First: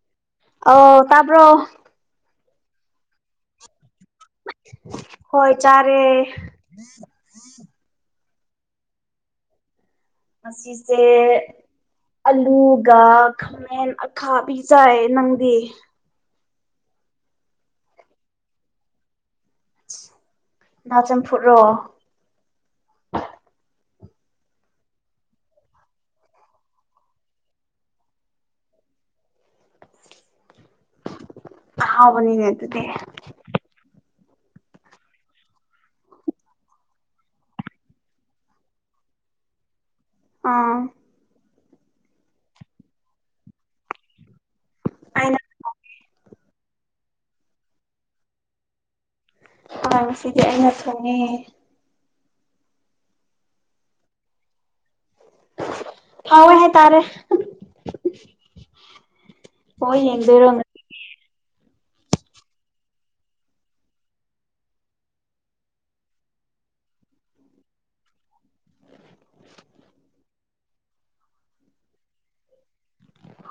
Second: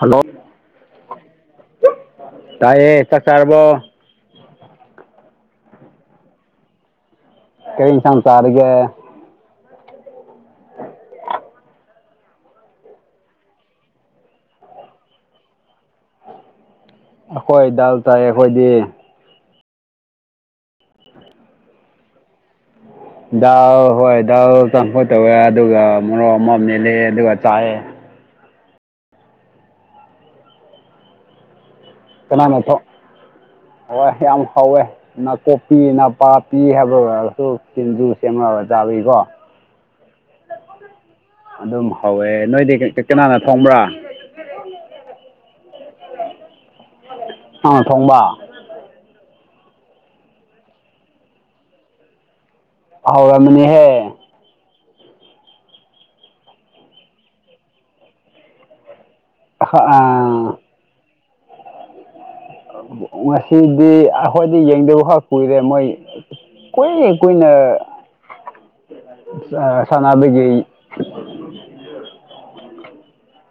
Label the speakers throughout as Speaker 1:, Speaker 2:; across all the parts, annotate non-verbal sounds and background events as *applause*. Speaker 1: hello
Speaker 2: ꯑ ꯇꯄ
Speaker 1: ꯇꯥꯏꯌꯦ ꯀꯁꯥꯔꯔꯕꯣ
Speaker 2: ꯍꯣꯏ ꯆꯥꯔꯦ
Speaker 1: ꯁꯥꯔꯒꯦ
Speaker 2: ꯑꯁꯤꯁꯦ ꯑꯂꯨꯒ ꯈꯥꯃꯦꯟ ꯑꯈꯥꯕꯤ ꯆꯥꯏ ꯅꯪꯗꯤ
Speaker 1: ꯑꯩꯈꯣꯏ ꯗꯥꯜ ꯇꯥꯏ ꯑꯩꯈꯣꯏꯗꯤ
Speaker 2: ꯅꯥ ꯆꯝ ꯐꯨꯠꯣ
Speaker 1: ꯎ ꯍꯣꯏ ꯗꯥꯜ ꯀꯥꯡꯈꯨꯠ ꯇꯧꯋꯦ ꯑꯗꯨꯒ ꯃꯣꯔꯣꯛ ꯑꯃ ꯃꯦꯂꯦ ꯑꯗꯨꯒ ꯆꯥꯏꯑꯦ
Speaker 2: ꯍꯕꯅꯤꯅꯦ
Speaker 1: ꯀꯅꯥꯅ ꯊꯣꯡ
Speaker 2: ꯑꯗꯨꯗꯤ
Speaker 1: ꯍꯣꯏ ꯌꯥꯝ ꯍꯥꯎꯋꯦ ꯅꯥꯀꯣꯛꯄꯤ ꯅ ꯄꯥꯄꯤ ꯍꯥꯏꯕ ꯑꯣꯏꯔꯒꯁꯨ ꯁꯤꯡꯖꯨ ꯁꯦꯝꯃꯒ ꯆꯥꯕꯤꯀꯣ ꯎꯝ
Speaker 2: ꯑꯥ
Speaker 1: ꯑꯗꯨꯝ ꯍꯧꯋꯦ ꯅꯣꯏꯗꯤ ꯀꯅꯥꯅ ꯊꯣꯡꯕ꯭ꯔꯥ
Speaker 2: ꯑꯩꯅ
Speaker 1: ꯑꯥ ꯊꯣꯡꯕ
Speaker 2: ꯍ ꯁꯤꯗꯤ ꯑ ꯅ ꯊꯅꯦ
Speaker 1: ꯍꯥꯎꯔ ꯑꯃꯅꯤꯅꯤꯍꯦ
Speaker 2: ꯍꯥꯎ ꯍꯥꯏ ꯇꯥꯔꯦ ꯑꯣ ꯌꯦꯡꯗꯔ
Speaker 1: ꯑꯥ ꯉꯁꯤꯗꯤ ꯑꯩꯈꯣꯏꯗꯤ ꯌꯦꯡꯗꯕ ꯈꯛ ꯀꯨꯏꯔꯦ ꯃꯣꯏ ꯀꯣꯏ ꯀꯣꯏꯅ ꯁꯅꯥꯗꯨꯗꯒꯤ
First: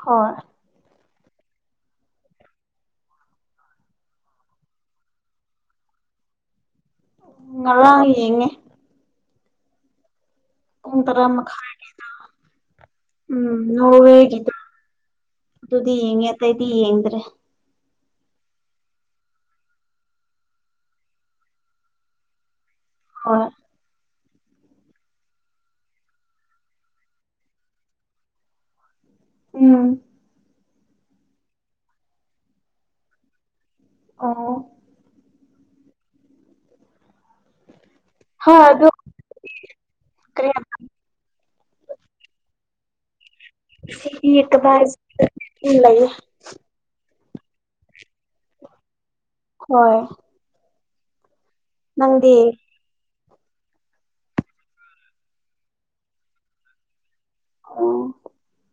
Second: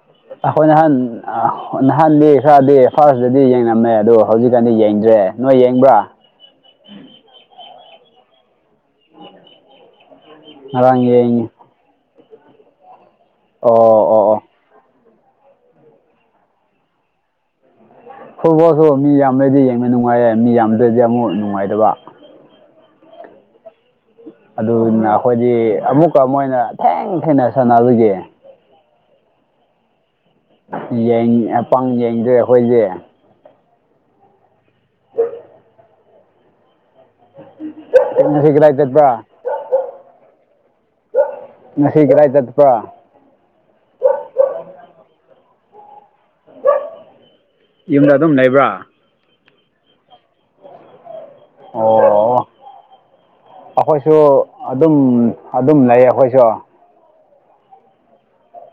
Speaker 2: ꯍꯣꯏ
Speaker 1: ꯑꯈꯣꯏꯅꯍꯥꯟ ꯑ ꯅꯍꯥꯟꯜꯂꯤ ꯈꯔꯗꯤ ꯐꯥꯔꯁꯇꯗꯤ ꯌꯦꯡꯅꯝꯃꯦ ꯑꯗꯨꯗꯣ ꯍꯧꯖꯤꯛꯀꯥꯟꯗꯤ ꯌꯦꯡꯗ꯭ꯔꯦ ꯅꯣꯏ ꯌꯦꯡꯕ꯭ꯔꯥ ꯎꯝ
Speaker 2: ꯌꯦꯉꯦ ꯀꯣꯟ
Speaker 1: ꯉꯔꯥꯡ
Speaker 2: ꯇꯔ ꯑꯃ
Speaker 1: ꯌꯦꯡꯉꯤ
Speaker 2: ꯈ ꯎꯝ
Speaker 1: ꯑꯣ
Speaker 2: ꯅꯣ
Speaker 1: ꯑꯣ ꯑꯣ
Speaker 2: ꯍꯒꯗ ꯑꯗꯨꯗꯤ ꯌꯦꯉꯦ ꯇꯥꯏꯗꯤ ꯌꯦꯡꯡꯗ꯭ꯔꯦ
Speaker 1: ꯐꯨꯠꯕꯣꯜꯁꯨ ꯃꯤ ꯌꯥꯝꯕꯩꯗꯤ ꯌꯦꯡꯕ ꯅꯨꯡꯉꯥꯏꯔ ꯃꯤ ꯌꯥꯝꯗꯗꯤ ꯑꯃꯨꯛ ꯅꯨꯡꯉꯥꯏꯇꯕ
Speaker 2: ꯑ
Speaker 1: ꯑꯗꯨꯅ ꯑꯩꯈꯣꯏꯗꯤ ꯑꯃꯨꯛꯀ ꯃꯣꯏꯅ ꯊꯦꯡ ꯊꯦꯡꯅ ꯁꯥꯟꯅ ꯑꯗꯨꯒꯤ
Speaker 2: ꯎꯝ
Speaker 1: ꯄꯪ ꯌꯦꯡꯗ꯭ꯔꯦ ꯑꯩꯈꯣꯏꯁꯦ
Speaker 2: ꯑ ꯍꯣꯏ
Speaker 1: ꯁꯤꯒ꯭ꯔ
Speaker 2: ꯑꯗꯨ
Speaker 1: ꯍꯥꯏꯇꯠꯕ
Speaker 2: ꯀꯔꯤ
Speaker 1: ꯉꯁꯤ ꯀꯗꯥꯏ ꯆꯠꯄ꯭ꯔ
Speaker 2: ꯁꯤꯀꯕꯥ ꯂꯩ
Speaker 1: ꯌꯨꯝꯗ ꯑꯗꯨꯝ ꯂꯩꯕ꯭ꯔꯥ
Speaker 2: ꯍꯣꯏ ꯅꯪꯗꯤ
Speaker 1: ꯑꯣ ꯑꯩꯈꯣꯏꯁꯨ ꯑꯗꯨꯝ ꯑꯗꯨꯝ ꯂꯩ ꯑꯩꯈꯣꯏꯁꯨ
Speaker 2: ꯑ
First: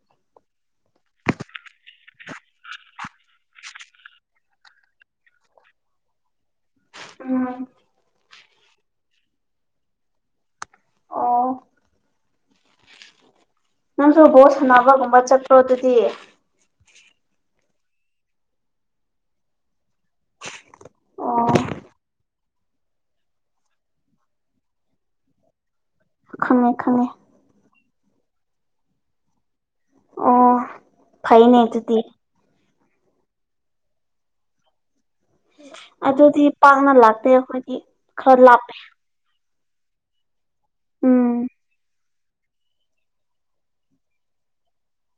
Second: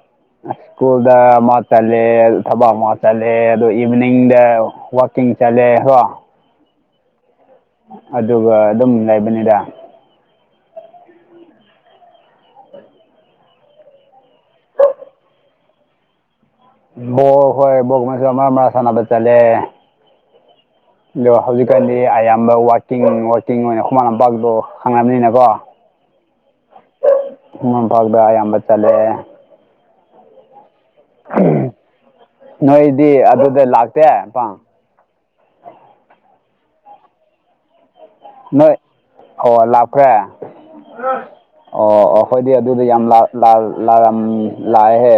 Speaker 1: ꯁ꯭ꯀꯨꯜꯗ ꯃꯥ ꯆꯂꯦ ꯊꯕ ꯃꯥ ꯆꯂꯦ ꯑꯗꯣ ꯏꯚꯤꯅꯤꯡꯗ ꯋꯥꯋꯀꯤꯡ ꯆꯠꯂꯦ ꯍꯣ
Speaker 2: ꯎꯝ
Speaker 1: ꯑꯗꯨꯒ ꯑꯗꯨꯝ ꯂꯩꯕꯅꯤꯗ
Speaker 2: ꯑꯣ
Speaker 1: *inaudible*
Speaker 2: ꯅꯪꯁꯨ ꯕꯣꯠ ꯁꯥꯟꯅꯕꯒꯨꯝꯕ ꯆꯠꯇ꯭ꯔꯣ ꯑꯗꯨꯗꯤ
Speaker 1: ꯣꯛ ꯍꯣꯏ ꯣꯛ ꯃ ꯃꯔ ꯁꯅꯅꯕ ꯆꯂꯦ ꯣ
Speaker 2: ꯑꯣ
Speaker 1: ꯍꯧꯖꯤꯛꯀꯥꯟꯗꯤ ꯑꯌꯥꯝ ꯋꯥꯀꯤꯡ ꯋꯥꯀꯤꯡ ꯑꯣꯏꯅ ꯈꯨꯃꯟ ꯂꯝꯄꯥꯛꯇꯣ ꯍꯪꯉꯅꯕꯅꯤꯅꯀꯣ
Speaker 2: ꯈꯪꯉꯦ ꯈꯪꯉꯦ
Speaker 1: ꯄꯗ ꯌꯥꯝꯝꯕ ꯆꯜꯦ
Speaker 2: ꯑꯣ ꯈꯩ ꯅ ꯇ ꯇꯤ
Speaker 1: ꯅꯣꯏꯗꯤ ꯑꯗꯨꯗ ꯂꯥꯛꯇꯦ ꯑꯄꯥ
Speaker 2: ꯑꯗꯨꯗꯤ ꯄꯥꯛꯅ ꯂꯥꯛꯇꯦ ꯑꯩꯈꯣꯏꯗꯤ ꯈꯔ ꯂꯥꯞꯄꯦ
Speaker 1: ꯅꯣꯏ ꯑꯣ ꯂꯥꯛꯄ꯭ꯔꯦ
Speaker 2: ꯎꯝ
Speaker 1: ꯑꯣ ꯑꯩꯈꯣꯏꯗꯤ ꯑꯗꯨꯗꯤ ꯌꯥꯝ ꯂꯥꯛꯑꯍꯦ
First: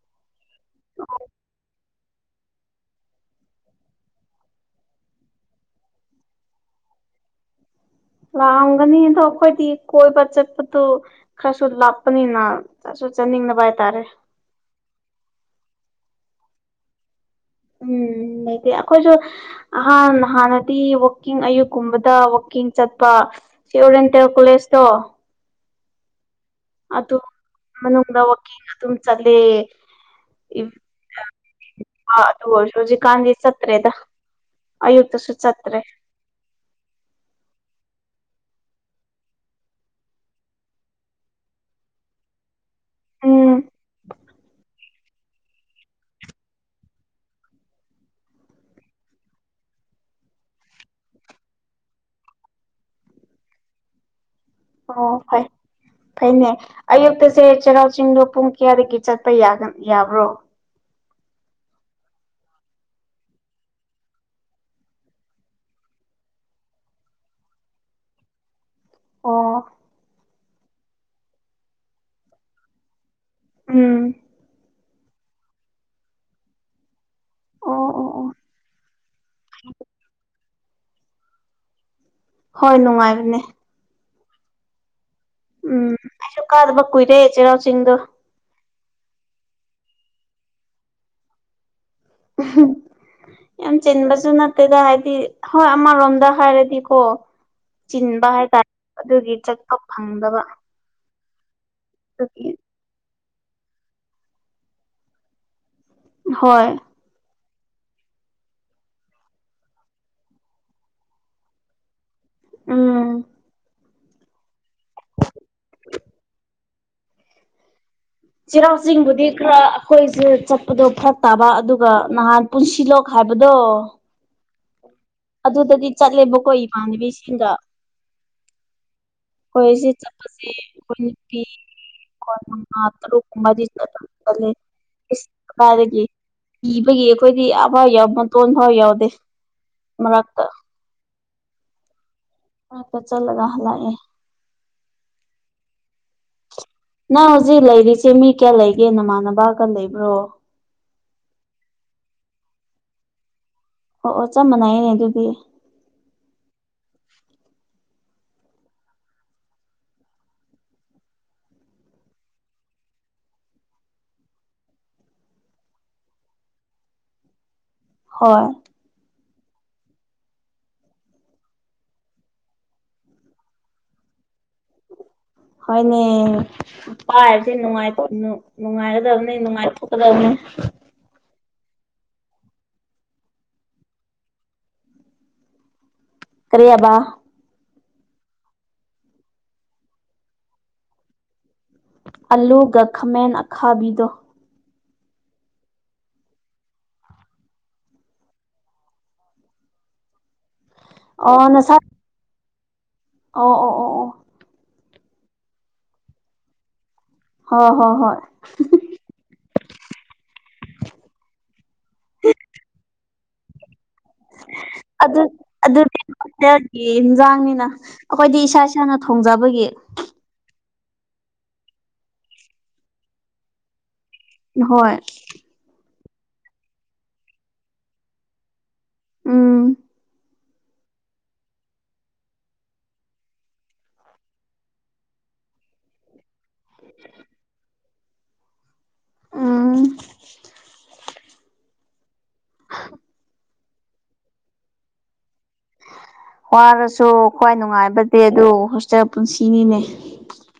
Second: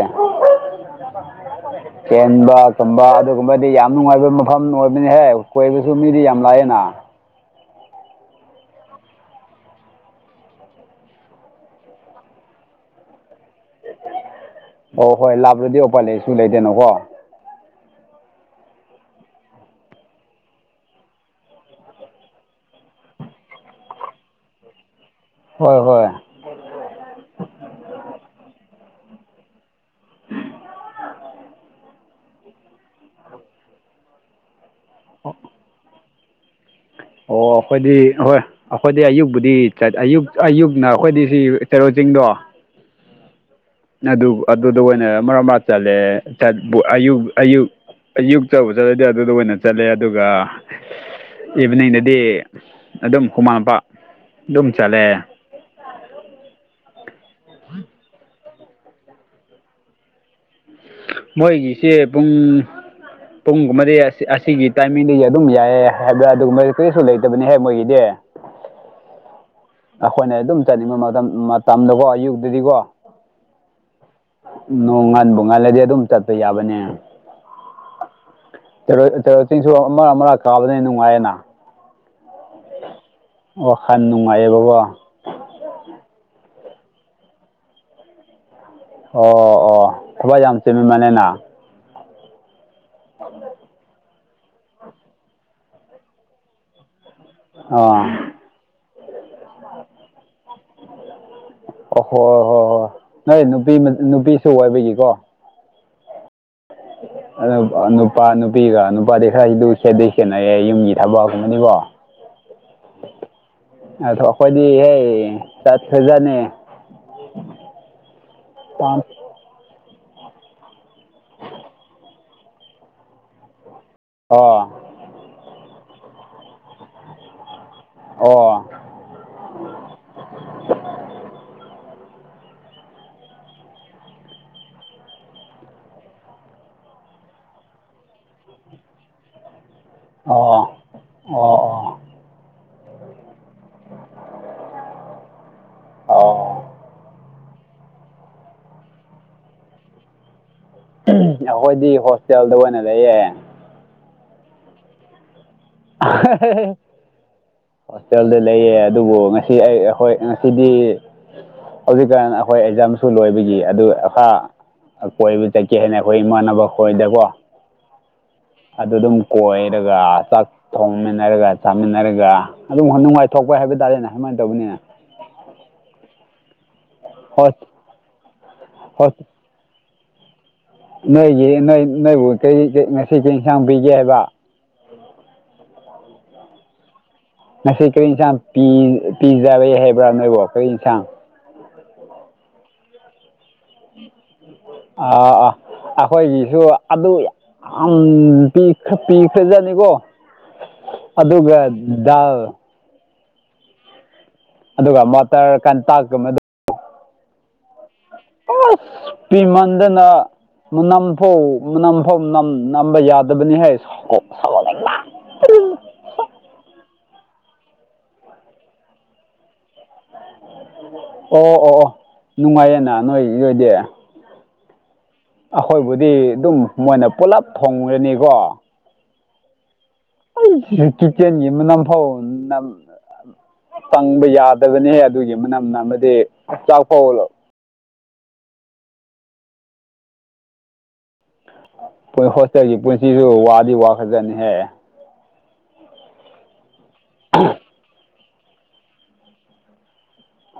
Speaker 1: *inaudible* ꯆꯦꯟꯕ ꯀꯨꯝꯕ ꯑꯗꯨꯒꯨꯝꯕꯗꯤ ꯌꯥꯝ ꯅꯨꯡꯉꯥꯏꯕ ꯃꯐꯝ ꯑꯣꯏꯕꯅꯤꯍꯦ ꯀꯣꯏꯕꯁꯨ ꯃꯤꯗꯤ ꯌꯥꯝ ꯂꯥꯛꯑꯦꯅ
Speaker 2: ꯂꯥꯛꯑꯝꯒꯅꯤ ꯑꯗꯣ ꯑꯩꯈꯣꯏꯗꯤ ꯀꯣꯏꯕ ꯆꯠꯄꯗꯨ ꯈꯔꯁꯨ ꯂꯥꯞꯄꯅꯤꯅ ꯆꯅꯤꯡꯅꯕ ꯍꯥꯏ ꯇꯔꯦ
Speaker 1: ꯑꯣ ꯍꯣꯏ ꯂꯥꯞꯂꯗꯤ ꯎꯄꯜ ꯂꯩꯁꯨ ꯂꯩꯇꯅꯀꯣ
Speaker 2: ꯎꯝ ꯂꯩꯇꯦ ꯑꯩꯈꯣꯏꯁꯨ ꯑꯍꯥꯟ ꯍꯥꯟꯅꯗꯤ ꯋꯥꯛꯀꯤꯡ ꯑꯌꯨꯛꯀꯨꯝꯕꯗ ꯋꯥꯛꯀꯤꯡ ꯆꯠꯄ ꯁꯤꯔꯦꯟ ꯇꯦꯜ ꯀꯂꯦꯁꯇꯣ
Speaker 1: ꯍꯣꯏ ꯍꯣꯏ
Speaker 2: ꯑꯗꯨ ꯃꯅꯨꯡꯗ ꯋꯥꯋꯀꯤꯡ ꯑꯗꯨꯝ ꯆꯠꯂꯦ ꯏ ꯍꯁꯨꯖꯤ ꯀꯥꯟ ꯁꯠꯇ꯭ꯔꯦꯗ ꯑꯌꯨꯛꯇꯁꯨ ꯆꯠꯇ꯭ꯔꯦ
Speaker 1: ꯍ ꯑꯣ ꯑꯩꯈꯣꯏꯗꯤ ꯍꯣꯏ ꯑꯩꯈꯣꯏꯗꯤ ꯑꯌꯨꯛꯄꯗꯤ ꯑꯌꯨꯛ ꯑꯌꯨꯛꯅ ꯑꯩꯈꯣꯏꯗꯤ ꯁꯤ ꯆꯦꯔꯣ ꯆꯤꯡꯗꯣ ꯑ
Speaker 2: ꯎꯝ
Speaker 1: ꯑꯗꯨ ꯑꯗꯨꯗ ꯑꯣꯏꯅ ꯃꯔꯛ ꯃꯔ ꯆꯠꯂꯦ ꯑꯌꯨꯛ ꯑꯌꯨꯛ ꯆꯕ ꯆꯠꯂꯗꯤ ꯑꯗꯨꯗ ꯑꯣꯏꯅ ꯆꯠꯂꯦ ꯑꯗꯨꯒ ꯏꯚꯤꯅꯤꯡꯗꯗꯤ ꯑꯗꯨꯝ ꯍꯨꯃꯥꯟ ꯃꯨꯄꯥ
Speaker 2: ꯑꯣ ꯍꯣꯏ ꯐꯩꯅꯦ ꯑꯌꯨꯛꯇꯁꯦ ꯆꯩꯔꯥꯎ ꯆꯤꯡꯗꯣ ꯄꯨꯡ ꯀꯌꯥꯗꯒꯤ ꯆꯠꯄ ꯌꯥꯒ ꯌꯥꯕ꯭ꯔꯣ
Speaker 1: ꯃꯣꯏꯒꯤꯁꯦ ꯄꯨꯡ ꯄꯨꯡꯒꯨꯝꯕꯗꯤ ꯑꯁꯤꯒꯤ ꯇꯥꯏꯃꯤꯡꯗꯤ ꯑꯗꯨꯝ ꯌꯥꯏꯑ ꯍꯥꯏꯕ꯭ꯔꯥ ꯑꯗꯨꯒꯨꯝꯕ ꯀꯔꯤꯁꯨ ꯂꯩꯇꯕꯅꯤꯍꯦꯛ ꯃꯣꯏꯒꯤꯗꯤ *inaudible*
Speaker 2: ꯑꯣ
Speaker 1: ꯑꯩꯈꯣꯏꯅ ꯑꯗꯨꯝ ꯆꯠꯅꯤꯡꯕ ꯃꯇꯝ ꯃꯇꯝꯗꯀꯣ ꯑꯌꯨꯛꯇꯗꯤꯀꯣ
Speaker 2: ꯎꯝ
Speaker 1: ꯅꯣꯡ ꯉꯟꯕꯨ ꯉꯜꯂꯗꯤ ꯑꯗꯨꯝ ꯆꯠꯄ ꯌꯥꯕꯅꯦ
Speaker 2: ꯑꯣ ꯑꯣ ꯑꯣ
Speaker 1: ꯇꯦꯔꯣ ꯆꯤꯡꯁꯨ ꯑꯃꯥ ꯑꯃꯛ ꯀꯥꯕꯅ ꯅꯨꯡꯉꯥꯏꯌꯦꯅ
Speaker 2: ꯍꯣꯏ ꯅꯨꯡꯉꯥꯏꯕꯅꯦ
Speaker 1: ꯌꯥꯝ ꯅꯨꯡꯉꯥꯏꯌꯦ ꯕꯕꯥ
Speaker 2: ꯎꯝ ꯑꯩꯁꯨ ꯀꯥꯗꯕ ꯀꯨꯏꯔꯦ ꯆꯩꯔꯥꯎ ꯆꯤꯡꯗꯣ
Speaker 1: ꯑꯣ ꯑꯣ ꯈꯕꯥꯏ ꯌꯥꯝ ꯌꯥꯝ ꯆꯦꯃꯤ ꯃꯅꯦꯅ
Speaker 2: ꯌꯥꯝ ꯆꯤꯟꯕ ꯑꯗꯨ ꯅꯠꯇꯦꯗ ꯍꯥꯏꯗꯤ ꯍꯣꯏ ꯑꯃꯔꯣꯝꯗ ꯍꯥꯏꯔꯗꯤꯀꯣ ꯆꯤꯟꯕ
Speaker 1: ꯑꯥ
Speaker 2: ꯍꯥꯏꯇꯥꯔꯦ ꯑꯗꯨꯒꯤ ꯆꯠꯄ ꯐꯪꯗꯕ
Speaker 1: ꯑ ꯍꯣꯏ ꯍꯣꯏ
Speaker 2: ꯑꯗꯨꯒꯤ
Speaker 1: ꯍꯣꯏ ꯅꯣꯏ ꯅꯨꯄꯤ ꯅꯨꯄꯤꯁꯨ ꯋꯥꯏꯕꯒꯤꯀꯣ
Speaker 2: ꯍꯣꯏ
Speaker 1: ꯑꯗꯨ ꯅꯨꯄꯥ ꯅꯨꯄꯤꯒ ꯅꯨꯄꯥꯗꯤ ꯈꯔꯁꯤꯗꯨ ꯈꯦꯠꯗꯩ ꯈꯦꯠꯅꯩ ꯌꯨꯝꯒꯤ ꯊꯕꯛꯒꯨꯝꯕꯅꯤꯕꯣ
Speaker 2: ꯑꯥ
Speaker 1: ꯑ ꯑꯩꯈꯣꯏꯗꯤ ꯍꯦ ꯇꯥꯛ ꯁꯦꯖꯅꯦ
Speaker 2: ꯆꯩꯔꯥꯎ ꯆꯤꯡꯕꯨꯗꯤ ꯈꯔ ꯍꯣꯏꯁꯦ ꯆꯠꯄꯗꯣ ꯐꯔꯛ ꯇꯥꯕ ꯑꯗꯨꯒ ꯅꯍꯥꯟ ꯄꯨꯟꯁꯤꯂꯣꯛ ꯍꯥꯏꯕꯗꯣ
Speaker 1: ꯍ
Speaker 2: ꯑꯗꯨꯗꯗꯤ ꯆꯠꯂꯦꯕꯀꯣ ꯏꯃꯥꯟꯅꯕꯤꯁꯤꯡꯒ
Speaker 1: ꯑꯣ
Speaker 2: ꯑꯩꯈꯣꯏꯁꯦ ꯈꯣꯏ ꯑ ꯂꯨ ꯃꯥꯗꯤ ꯏ ꯀꯗꯒꯤ ꯏꯤꯕꯒꯤ ꯑꯩꯈꯣꯏꯗꯤ ꯌꯥꯝ ꯐꯥꯎ ꯌꯥꯎ ꯃꯇꯣꯟ ꯐꯥꯎ ꯌꯥꯎꯗꯦ ꯃꯥꯔꯛꯇ
Speaker 1: ꯑꯣ ꯑꯣ
Speaker 2: ꯑ
Speaker 1: ꯑꯣ
Speaker 2: ꯆꯂꯒꯍꯂꯑ ꯍꯧꯖꯤꯛ ꯂꯩꯔꯤꯁꯦ ꯃꯤ ꯀꯌꯥ ꯂꯩꯒꯦ ꯅꯃꯥꯟꯅꯕꯒ ꯂꯩꯕ꯭ꯔꯣ
Speaker 1: ꯑꯩꯈꯣꯏꯗꯤ ꯍꯣꯁꯇꯦꯜꯗ ꯑꯣꯏꯅ ꯂꯩꯌꯦ
Speaker 2: ꯑꯣ ꯑꯣ ꯆꯞ ꯃꯥꯟꯅꯩꯅꯦ ꯑꯗꯨꯗꯤ
Speaker 1: ꯑꯍꯦꯍꯦꯍꯦ ꯍꯣꯁꯇꯦꯜꯗ ꯂꯩꯌꯦ ꯑꯗꯨꯕꯨ ꯉꯁꯤ ꯑꯩ ꯑꯩꯈꯣꯏ ꯉꯁꯤꯗꯤ ꯍꯧꯖꯤꯛꯀꯥꯟ ꯑꯩꯈꯣꯏ ꯑꯦꯛꯖꯥꯝꯁꯨ ꯂꯣꯏꯕꯒꯤ ꯑꯗꯨ ꯀꯣꯏꯕ ꯆꯠꯀꯦ ꯍꯥꯏꯅ ꯑꯩꯈꯣꯏ ꯏꯃꯥꯟꯅꯕ ꯈꯣꯏꯗꯀꯣ
Speaker 2: ꯍꯣꯏ
Speaker 1: ꯑꯗꯨ ꯑꯗꯨꯝ ꯀꯣꯏꯔꯒ ꯊꯣꯡꯃꯤꯟꯅꯔꯒ ꯆꯥꯃꯤꯟꯅꯔꯒ ꯑꯗꯨꯝ ꯅꯨꯡꯉꯥꯏꯊꯣꯛꯄ ꯍꯥꯏꯕ ꯇꯥꯔꯦꯅꯦ ꯁꯃꯥꯏꯅ ꯇꯧꯕꯅꯤꯅ
Speaker 2: ꯍꯣꯏꯅꯦ ꯅꯨ ꯄ
Speaker 1: ꯍꯣꯏ
Speaker 2: ꯍꯥꯏꯕꯕꯁꯤꯅꯨꯡꯉꯥꯏ
Speaker 1: ꯍꯣꯏ
Speaker 2: ꯅꯨꯡꯉꯥꯏꯒꯗꯕꯅꯤ ꯅꯨꯡꯉꯥꯏꯊꯣꯛ ꯀꯗꯅꯤ
Speaker 1: ꯅꯣꯏꯒꯤ ꯅꯣꯏ ꯅꯣꯏꯕꯨ ꯀꯔꯤ ꯉꯁꯤ ꯀ ꯏꯟꯁꯥꯡ ꯄꯤꯒꯦ ꯍꯥꯏꯕ
Speaker 2: ꯀꯔꯤꯌꯥꯕꯕꯥ
Speaker 1: ꯉꯁꯤ ꯀꯔꯤ ꯌꯦꯟꯁꯥꯡ ꯄꯤꯖꯔꯦ ꯍꯥꯏꯕ꯭ꯔꯥ ꯅꯣꯏꯕꯣ ꯀꯔꯤ ꯌꯦꯟꯁꯥꯡ
Speaker 2: ꯑꯂꯨ ꯒ ꯈꯃꯦꯟ ꯑꯈꯥꯕꯤꯗꯣ
Speaker 1: ꯑꯥ ꯑꯥ ꯑꯩꯈꯣꯏꯒꯤꯁꯨ ꯑꯗꯨ ꯄ ꯄꯤꯛꯈ꯭ꯔꯦꯖꯅꯤꯀꯣ
Speaker 2: ꯑꯣ
Speaker 1: ꯑꯗꯨꯒ
Speaker 2: ꯅꯁꯥꯏ ꯑꯣ ꯑꯣ ꯑꯣ ꯑꯣ
Speaker 1: ꯑꯗꯨꯒ ꯃꯣꯇꯔ ꯀꯟꯇꯀꯨꯝꯕ
Speaker 2: ꯍ ꯍꯣꯏ ꯍꯣꯏ
Speaker 1: ꯑꯣ ꯄꯤꯃꯟꯗꯅ ꯅꯝꯐꯧ ꯅꯝꯐꯧ ꯅꯝꯕ ꯌꯥꯗꯕꯅꯤ ꯍꯥꯏ ꯑꯣ ꯂꯩ
Speaker 2: ꯍꯒꯤ ꯏꯟꯖꯥꯡꯅꯤꯅ ꯑꯩꯈꯣꯏꯗꯤ ꯏꯁꯥ ꯏꯁꯥꯅ ꯊꯣꯡꯖꯕꯒꯤ
Speaker 1: ꯑꯣ ꯑꯣ ꯑꯣ ꯅꯨꯡꯉꯥꯏꯌꯦꯦꯅ ꯅꯣꯏ ꯏꯔꯣꯏꯗꯤꯦ
Speaker 2: ꯍꯣꯏ
Speaker 1: ꯕꯨꯗꯤ ꯑꯗꯨꯝ ꯃꯣꯏꯅ ꯄꯨꯂꯞ ꯊꯣꯡꯉꯅꯤꯀꯣ
Speaker 2: ꯎꯝ
Speaker 1: ꯑꯩ ꯀꯤꯆꯟꯒꯤ ꯅꯝꯐꯥꯎ ꯐꯪꯕ ꯌꯥꯗꯕꯅꯤꯍꯦ ꯑꯗꯨꯒꯤ ꯃꯅꯝꯅ ꯑꯃꯗꯤ ꯆꯥꯛ ꯐꯥꯎ
Speaker 2: ꯎ
Speaker 1: ꯗꯤ ꯋꯥ ꯈꯖꯅꯤ ꯍꯦ
Speaker 2: ꯋꯥꯔꯁꯨ ꯈ꯭ꯋꯥꯏ ꯅꯨꯡꯉꯥꯏꯕꯗꯤ ꯑꯗꯨ ꯍꯣꯁꯇꯦꯜ ꯄꯨꯟꯁꯤꯅꯤꯅꯦ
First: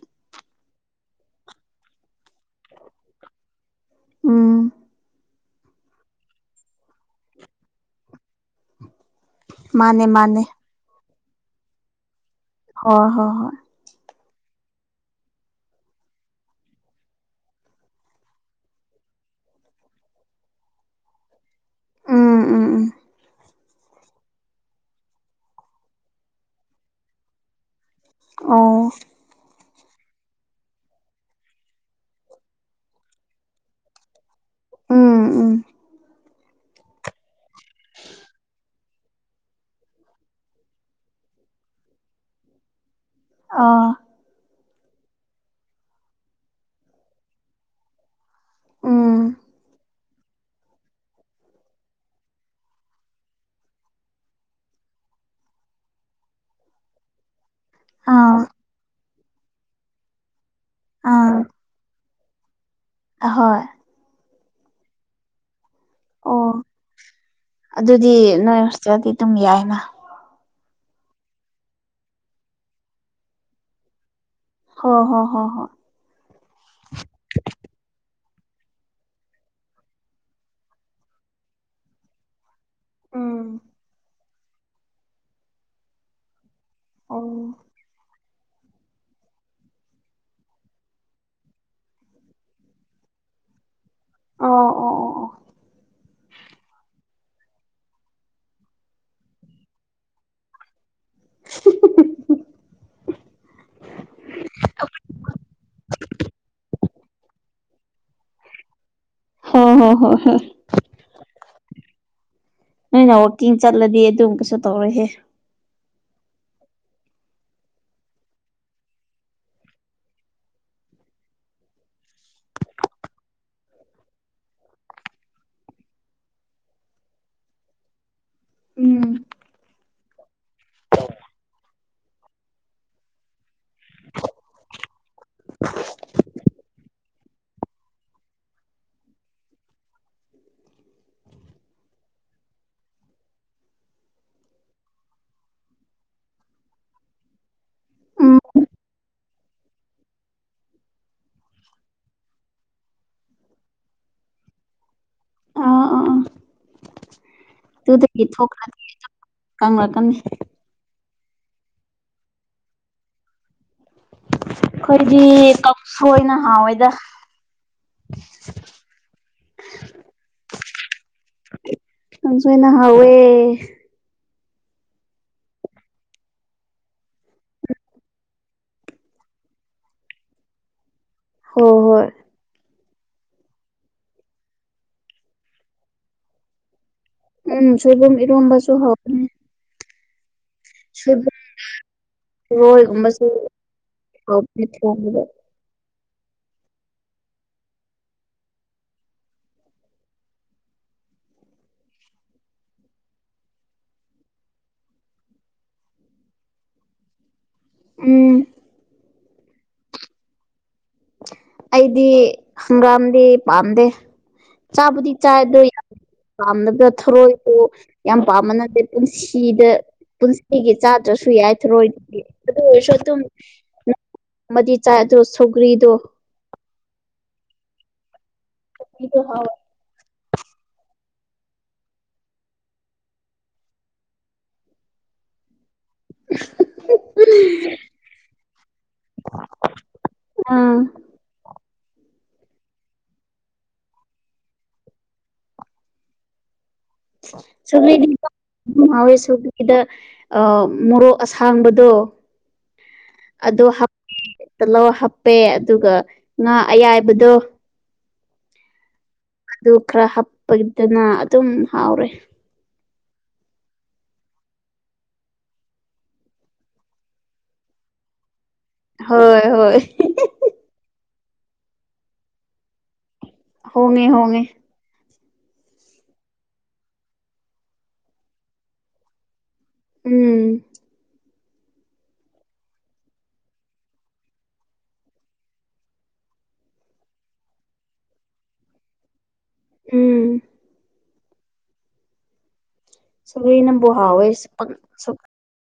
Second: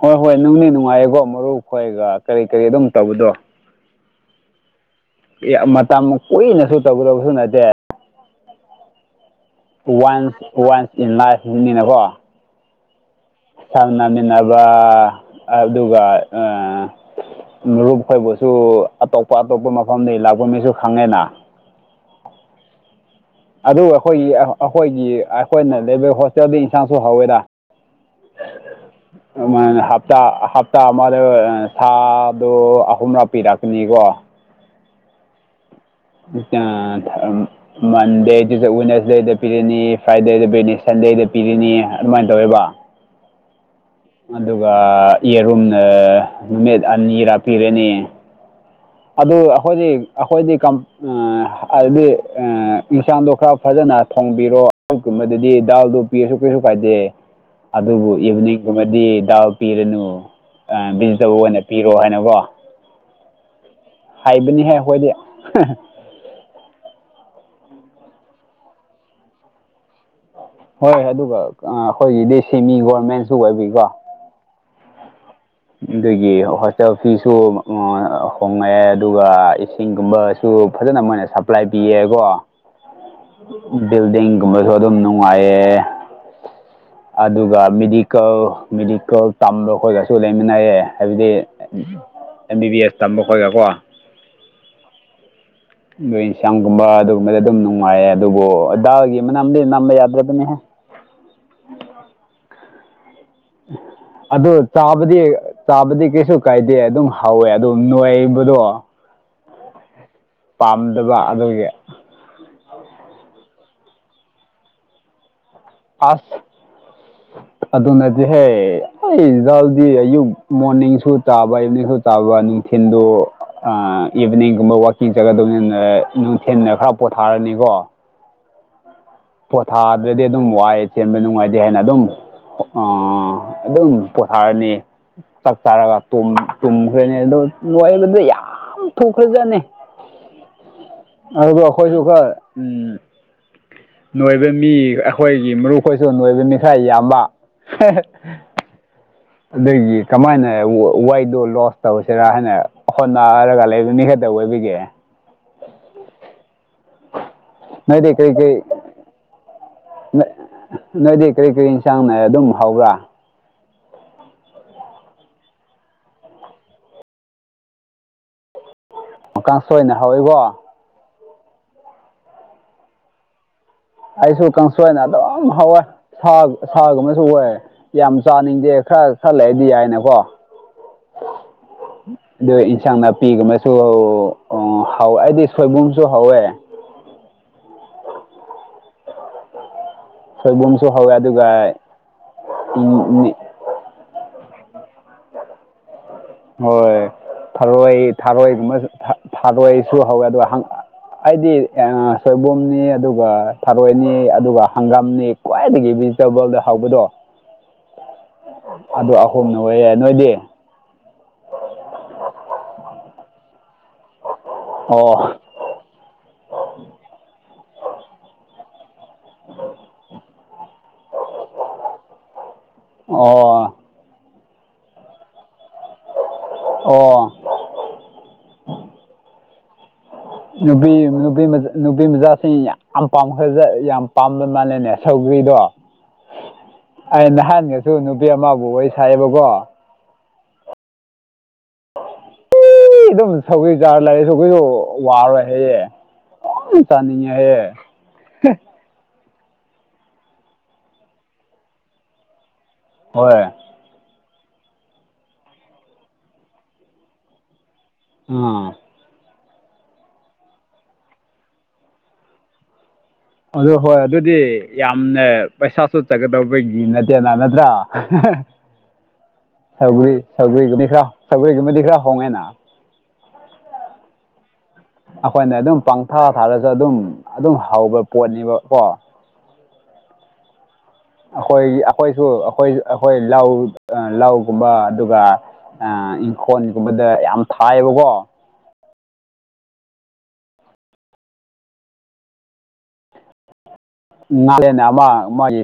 Speaker 1: ꯍꯣꯏ ꯍꯣꯏ ꯅꯨꯡꯗꯤ ꯅꯨꯡꯉꯥꯏꯌꯦꯀꯣ ꯃꯔꯨ ꯈꯣꯏꯒ ꯀꯔꯤ ꯀꯔꯤ ꯑꯗꯨꯝ ꯇꯧꯕꯗꯣ
Speaker 2: ꯎꯝ
Speaker 1: ꯃꯇꯝ ꯀꯨꯏꯅꯁꯨ ꯇꯧꯒꯗꯕꯁꯨ ꯅꯠꯇꯦ
Speaker 2: ꯃꯥꯅꯦ ꯃꯥꯅꯦ
Speaker 1: ꯋꯥꯟꯁ ꯋꯥꯟꯁ ꯏꯟ ꯂꯥꯏꯐꯅꯤꯅꯦꯀꯣ
Speaker 2: ꯍ ꯍꯣꯏ ꯍꯣꯏ
Speaker 1: ꯆꯥꯃꯤꯟꯅꯕ ꯑꯗꯨꯒ ꯑ ꯃꯔꯨꯞꯈꯣꯏꯕꯨꯁꯨ ꯑꯇꯣꯞꯄ ꯑꯇꯣꯞꯄ ꯃꯐꯝꯗꯒꯤ ꯂꯥꯛꯄ ꯃꯤꯁꯨ ꯈꯪꯉꯦꯅ
Speaker 2: ꯎꯝ ꯎꯝ ꯎꯝ
Speaker 1: ꯑꯗꯨ ꯑꯩꯈꯣꯏꯒꯤ ꯑꯩꯈꯣꯏꯒꯤ ꯑꯩꯈꯣꯏꯅ ꯂꯩꯕ ꯍꯣꯁꯇꯦꯜꯗ ꯏꯟꯁꯥꯡꯁꯨ ꯍꯧꯋꯦꯔ
Speaker 2: ꯑ
Speaker 1: ꯍꯞꯇꯥ ꯍꯞꯇꯥ ꯑꯃꯗ ꯁꯥꯗꯣ ꯑꯍꯨꯝꯂꯛ ꯄꯤꯔꯛꯀꯅꯤꯀꯣ
Speaker 2: ꯎꯝ ꯎꯝ
Speaker 1: ꯃꯟꯗꯦ ꯇꯨꯁꯗꯦꯗ ꯄꯤꯔꯅꯤ ꯐ꯭ꯔꯥꯏꯗꯦꯗ ꯄꯤꯔꯅꯤ ꯁꯟꯗꯦꯗ ꯄꯤꯔꯅꯤ ꯑꯗꯨꯃꯥꯏꯅ ꯇꯧꯋꯦꯕ
Speaker 2: ꯑ
Speaker 1: ꯑꯗꯨꯒ ꯌꯦꯔꯨꯝꯅ ꯅꯨꯃꯤꯠ ꯑꯅꯤꯔꯥꯄꯤꯔꯅꯤ
Speaker 2: ꯎꯝ
Speaker 1: ꯑꯗꯨ ꯑꯩꯈꯣꯏꯗꯤ ꯑꯩꯈꯣꯏꯗꯤ ꯍꯥꯏꯕꯗꯤ ꯌꯦꯟꯁꯥꯡꯗꯣ ꯈꯔ ꯐꯖꯅ ꯊꯣꯡꯕꯤꯔꯣ ꯑꯗꯨꯒꯨꯝꯕꯗꯗꯤ ꯗꯥꯜꯗꯣ ꯄꯤꯔꯁꯨ ꯀꯩꯁꯨ ꯀꯥꯏꯗꯦ ꯑꯗꯨꯕꯨ
Speaker 2: ꯑꯥ
Speaker 1: ꯏꯚꯅꯤꯡꯒꯨꯝꯕꯗꯤ ꯗꯥꯎ ꯄꯤꯔꯅꯨ ꯚꯤꯖꯤꯇꯦꯕꯜ ꯑꯣꯏꯅ ꯄꯤꯔꯣ ꯍꯥꯏꯅ ꯋꯥ
Speaker 2: ꯍꯣꯏ
Speaker 1: ꯍꯥꯏꯕꯅꯤꯍꯦ ꯍꯣꯏꯗꯤ
Speaker 2: ꯑꯣ ꯑꯗꯨꯗꯤ ꯅꯣꯏ ꯍꯦꯜꯗꯤ ꯑꯗꯨꯝ ꯌꯥꯏꯅ
Speaker 1: ꯍꯣꯏ ꯑꯗꯨꯒ ꯑꯩꯈꯣꯏꯒꯤꯗꯤ ꯁꯤꯦꯃꯤ ꯒꯣꯔꯃꯦꯟꯁꯨ ꯑꯣꯏꯕꯤꯀꯣ
Speaker 2: ꯍ ꯍꯣ ꯍꯣ ꯍꯣꯏ
Speaker 1: ꯑꯗꯨꯒꯤ ꯍꯣꯁꯇꯦꯜ ꯐꯤꯁꯨ ꯍꯣꯡꯉꯛꯑꯦ ꯑꯗꯨꯒ ꯏꯁꯤꯡꯒꯨꯝꯕꯁꯨ ꯐꯖꯅ ꯃꯣꯏꯅ ꯁꯄ꯭ꯂꯥꯏ ꯄꯤꯌꯦꯀꯣ
Speaker 2: ꯎꯝ
Speaker 1: ꯕꯤꯜꯗꯤꯡꯒꯨꯝꯕꯁꯨ ꯑꯗꯨꯝ ꯅꯨꯡꯉꯥꯏꯌꯦ
Speaker 2: ꯑꯣ
Speaker 1: ꯑꯗꯨꯒ ꯃꯦꯗꯤꯀꯦꯜ ꯃꯦꯗꯤꯀꯦꯜ ꯇꯝꯕ ꯑꯩꯈꯣꯏꯒꯁꯨ ꯁꯨ ꯂꯩꯃꯤꯟꯅꯌꯦꯦ ꯍꯥꯏꯕꯗꯤ ꯑꯦꯝ ꯕꯤ ꯕꯤ ꯑꯦꯁ ꯇꯝꯕ ꯈꯣꯏꯒ ꯀꯣ
Speaker 2: ꯑꯣ ꯑꯣ ꯑꯣ ꯑꯣ
Speaker 1: ꯂꯣꯏ ꯏꯟꯁꯥꯡꯒꯨꯝꯕ ꯑꯗꯨꯒꯨꯝꯕꯗ ꯑꯗꯨꯝ ꯅꯨꯡꯉꯥꯏꯌꯦ ꯑꯗꯨꯕꯨ ꯗꯥꯒꯤ ꯃꯅꯥꯝꯗꯤ ꯅꯝꯕ ꯌꯥꯗ꯭ꯔꯕꯅꯦꯍ ꯎ ꯑꯗꯨ ꯆꯥꯕꯗꯤ ꯆꯥꯕꯗꯤ ꯀꯩꯁꯨ ꯀꯥꯏꯗꯦ ꯑꯗꯨꯝ ꯍꯥꯎꯋꯦ ꯑꯗꯨ ꯅꯣꯏꯕꯗꯣ
Speaker 2: ꯍ ꯍꯣ ꯍꯣꯏ ꯍꯣꯏ
Speaker 1: ꯄꯥꯝꯗꯕ ꯑꯗꯨꯒꯤ
Speaker 2: ꯅꯣꯏꯅ ꯋꯥꯛꯀꯤꯡ ꯆꯠꯂꯗꯤ ꯑꯗꯨꯝ ꯀꯩꯁꯨ ꯇꯧꯔꯍꯦ
Speaker 1: ꯑꯁ ꯑꯗꯨꯅꯗꯤꯍꯦ ꯑꯩꯗꯗꯤ ꯑꯌꯨꯛ ꯃꯣꯔꯅꯤꯡꯁꯨ ꯇꯥꯕ ꯏꯚꯅꯤꯡ ꯆꯥꯕ ꯅꯨꯡꯊꯤꯟꯜꯗꯣ ꯑ ꯏꯚꯤꯅꯤꯡꯒꯨꯝꯕ ꯋꯥꯛꯀꯤꯡ ꯆꯠꯀꯗꯧꯅꯤ ꯅꯨꯡꯊꯤꯗ ꯈꯔ ꯄꯣꯊꯥꯔꯅꯤꯀꯣ
Speaker 2: ꯎꯝ
Speaker 1: ꯄꯣꯊꯥꯗ꯭ꯔꯗꯤ ꯑꯗꯨꯝ ꯋꯥꯏꯑ ꯆꯦꯟꯕ ꯅꯨꯡꯉꯥꯏꯇꯦ ꯍꯥꯏꯦꯅ ꯑꯗꯨꯝ ꯑ ꯑꯗꯨꯝ ꯄꯣꯊꯥꯔꯅꯤ ꯆꯥꯛ ꯆꯥꯔꯒ ꯇꯨꯝꯈ꯭ꯔꯅꯤ ꯑꯣ ꯂꯕꯗ ꯌꯥꯝ ꯊꯨꯈ꯭ꯔꯖꯠꯅꯤ ꯑꯗꯨ ꯑꯩꯈꯣꯏꯁꯨ ꯈꯔ ꯎꯝ ꯅꯣꯏꯕ ꯃꯤ ꯑꯩꯈꯣꯏꯒꯤ ꯃꯔꯨꯞꯈꯣꯏꯁꯨ ꯅꯣꯏꯕ ꯃꯤ ꯈꯔ ꯌꯥꯝꯕ ꯍ
Speaker 2: ꯎꯝ
Speaker 1: ꯑꯗꯒꯤ ꯀꯃꯥꯏꯅ ꯋꯥꯏꯗꯣ ꯂꯣꯁ ꯇꯧꯁꯤꯔꯥ ꯍꯥꯏꯅ ꯍꯣꯠꯅꯔꯒ ꯂꯩꯦ ꯑꯣꯏꯕꯤꯒꯦ
Speaker 2: ꯑꯗꯨ ꯊꯣꯛꯈ꯭ꯔ ꯀꯪꯉꯛꯀꯅꯤ
Speaker 1: ꯅꯣꯏꯗꯤ ꯀꯔꯤ ꯀꯔꯤ ꯌꯦꯟꯁꯥꯡ ꯅꯥꯏ ꯑꯗꯨꯝ ꯍꯧꯕ꯭ꯔꯥ
Speaker 2: ꯑꯩꯈꯣꯏꯗꯤ ꯀꯛ ꯑꯣꯏꯅ ꯍꯥꯎꯋꯦꯗ
Speaker 1: ꯃꯀꯥꯟ ꯁꯣꯏꯅ ꯍꯧꯋꯏꯕꯣ
Speaker 2: ꯀꯁꯨꯅ ꯍꯋꯦ
Speaker 1: ꯑꯩꯁꯨ ꯀꯥꯡꯁꯣꯏꯅ ꯑꯗꯨꯝ ꯍꯥꯎꯋꯏ ꯁꯥ ꯁꯥꯒꯨꯝꯕꯁꯨ ꯑꯣꯏ ꯌꯥꯝ ꯆꯥꯅꯤꯡꯗꯦ ꯈꯔ ꯁꯜꯂꯛꯑꯗꯤ ꯌꯥꯏꯅꯀꯣ
Speaker 2: ꯍꯣꯏ ꯍꯣꯏ
Speaker 1: ꯑꯗꯨ ꯏꯟꯁꯥꯡ ꯅꯥꯄꯤꯒꯨꯝꯕꯁꯨ ꯍꯥꯎꯋꯦ ꯍꯥꯏꯗꯤ ꯁꯣꯏꯕꯨꯝꯁꯨ ꯍꯧꯋꯦ
Speaker 2: ꯎꯝ ꯁꯕꯝ ꯏꯔ ꯑꯝꯕꯁꯨ ꯍ
Speaker 1: ꯁꯣꯏꯕꯨꯝꯁꯨ ꯍꯧꯋꯦ
Speaker 2: ꯁꯣꯏꯕ
Speaker 1: ꯑꯗꯨꯒ
Speaker 2: ꯔꯣꯏꯒꯨꯝꯕꯁꯨ ꯃꯠꯇ ꯋꯥꯣꯗ
Speaker 1: ꯍꯣꯏ ꯐꯔꯣꯏ ꯊꯥꯔꯣꯏꯒꯕ ꯊꯥꯔꯣꯏꯁꯨ ꯍꯧꯋꯦ ꯑ ꯑꯩꯗꯤ ꯁꯣꯏꯕꯨꯝꯅꯤ ꯑꯗꯨꯒ ꯊꯔꯣꯏꯅꯤ ꯑꯗꯨꯒ ꯍꯪꯒꯥꯝꯅꯤ ꯈ꯭ꯋꯥꯏꯗꯒꯤ ꯚꯤꯖꯤꯇꯦꯕꯜꯗ ꯍꯧꯕꯗꯣ
Speaker 2: ꯎꯝ
Speaker 1: ꯑꯗꯨ ꯑꯍꯣꯡꯅ ꯑꯣꯏꯔꯦ ꯅꯣꯏꯗꯤ
Speaker 2: ꯑꯩꯗꯤ ꯍꯪꯒꯥꯝꯗꯤ ꯄꯥꯝꯗꯦ ꯆꯥꯕꯨꯗꯤ
Speaker 1: ꯑꯣ
Speaker 2: ꯆꯥꯏꯗꯣ ꯌꯥꯝ ꯄꯥꯝꯅꯕ ꯊꯧꯣꯔꯣꯏꯏꯗꯣ ꯌꯥꯝ ꯄꯥꯝꯃꯅꯗꯤꯦ ꯄꯨꯟꯁꯤꯗ ꯄꯨꯟꯁꯤꯒꯤ ꯆꯥꯗ꯭ꯔꯁꯨ ꯌꯥꯏꯊꯔꯣꯏ ꯑꯗꯨ ꯑꯣꯏꯔꯁꯨ ꯑꯗꯨꯝ
Speaker 1: ꯑꯣ
Speaker 2: ꯑꯃꯗꯤ ꯆꯥꯏ ꯑꯗꯨꯗꯣ ꯁꯧꯒ꯭ꯔꯤꯗꯣ
Speaker 1: ꯑꯣ
Speaker 2: ꯗ ꯍꯥꯎ
Speaker 1: ꯅꯨꯄꯤ ꯅꯨ ꯅꯨꯄꯤ ꯃꯆꯥꯁꯤꯡ ꯌꯥꯝ ꯄꯥꯝꯈ ꯌꯥꯝ ꯄꯥꯝꯕ ꯃꯥꯜꯂꯦꯅꯦ ꯁꯧ ꯅꯨꯏꯗꯣ ꯑꯩ ꯅꯍꯥꯟꯒꯁꯨ ꯅꯨꯄꯤ ꯑꯃꯕꯨ ꯋꯥꯔꯤ ꯁꯥꯏꯌꯦꯕꯀꯣ
Speaker 2: ꯑꯥ
Speaker 1: ꯑꯩ ꯑꯗꯨꯝ ꯁꯧꯒꯤ ꯆꯥꯔ ꯂꯩꯦ ꯁꯧꯒꯣꯏꯁꯨ ꯋꯥꯔꯣꯏ ꯍꯌꯦꯦ
Speaker 2: ꯁ ꯁꯨꯕꯤꯗ ꯑ ꯃꯣꯔꯣꯛ ꯑꯁꯥꯡꯕꯗꯣ
Speaker 1: ꯍꯣꯏ
Speaker 2: ꯑꯗ ꯇꯂꯣ ꯍꯥꯞꯄꯦ ꯑꯗꯨꯒ ꯉꯥ ꯑꯌꯥꯏꯕꯗꯣ
Speaker 1: ꯑ
Speaker 2: ꯑꯗꯨ ꯈꯔ ꯍꯥꯞꯄꯒꯤꯗꯅ ꯑꯗꯨꯝ ꯍꯥꯎꯔꯦ
Speaker 1: ꯑꯗꯨ ꯍꯣꯏ ꯑꯗꯨꯗꯤ ꯌꯥꯝꯅ ꯄꯩꯁꯥꯁꯨ ꯆꯠꯀꯗꯧꯕꯒꯤ ꯅꯠꯇꯦꯅ ꯅꯠꯇ꯭ꯔꯥ
Speaker 2: ꯍꯣꯏ ꯍꯣꯏ
Speaker 1: ꯁꯒ ꯁꯒꯒꯒꯤꯔ ꯍꯣꯡꯒꯦ ꯅ
Speaker 2: ꯍꯉꯦ ꯍꯉꯦ
Speaker 1: ꯑꯩꯈꯣꯏꯅ ꯑꯗꯨꯝ ꯄꯪꯊꯥ ꯊꯥꯔꯁꯨ ꯑꯗꯨꯝ ꯑꯗꯨꯝ ꯍꯧꯕ ꯄꯣꯠꯅꯦꯕꯀꯣ
Speaker 2: ꯎꯝ
Speaker 1: ꯑꯩꯈꯣꯏꯒꯤ ꯑꯩꯈꯣꯏꯁꯨ ꯑꯩꯈꯣꯏ ꯑꯩꯈꯣꯏ ꯂꯧ ꯂꯧꯒꯨꯝꯕ ꯑꯗꯨꯒ ꯑ ꯏꯪꯈꯣꯜꯒꯨꯝꯕꯗ ꯌꯥꯝ ꯊꯥꯏꯌꯦꯕꯀꯣ
Speaker 2: ꯎꯝ ꯁꯅ ꯍ ꯑꯣꯏ
Speaker 1: ꯉꯥꯂꯦꯟ ꯑꯃ ꯃꯥꯒꯤ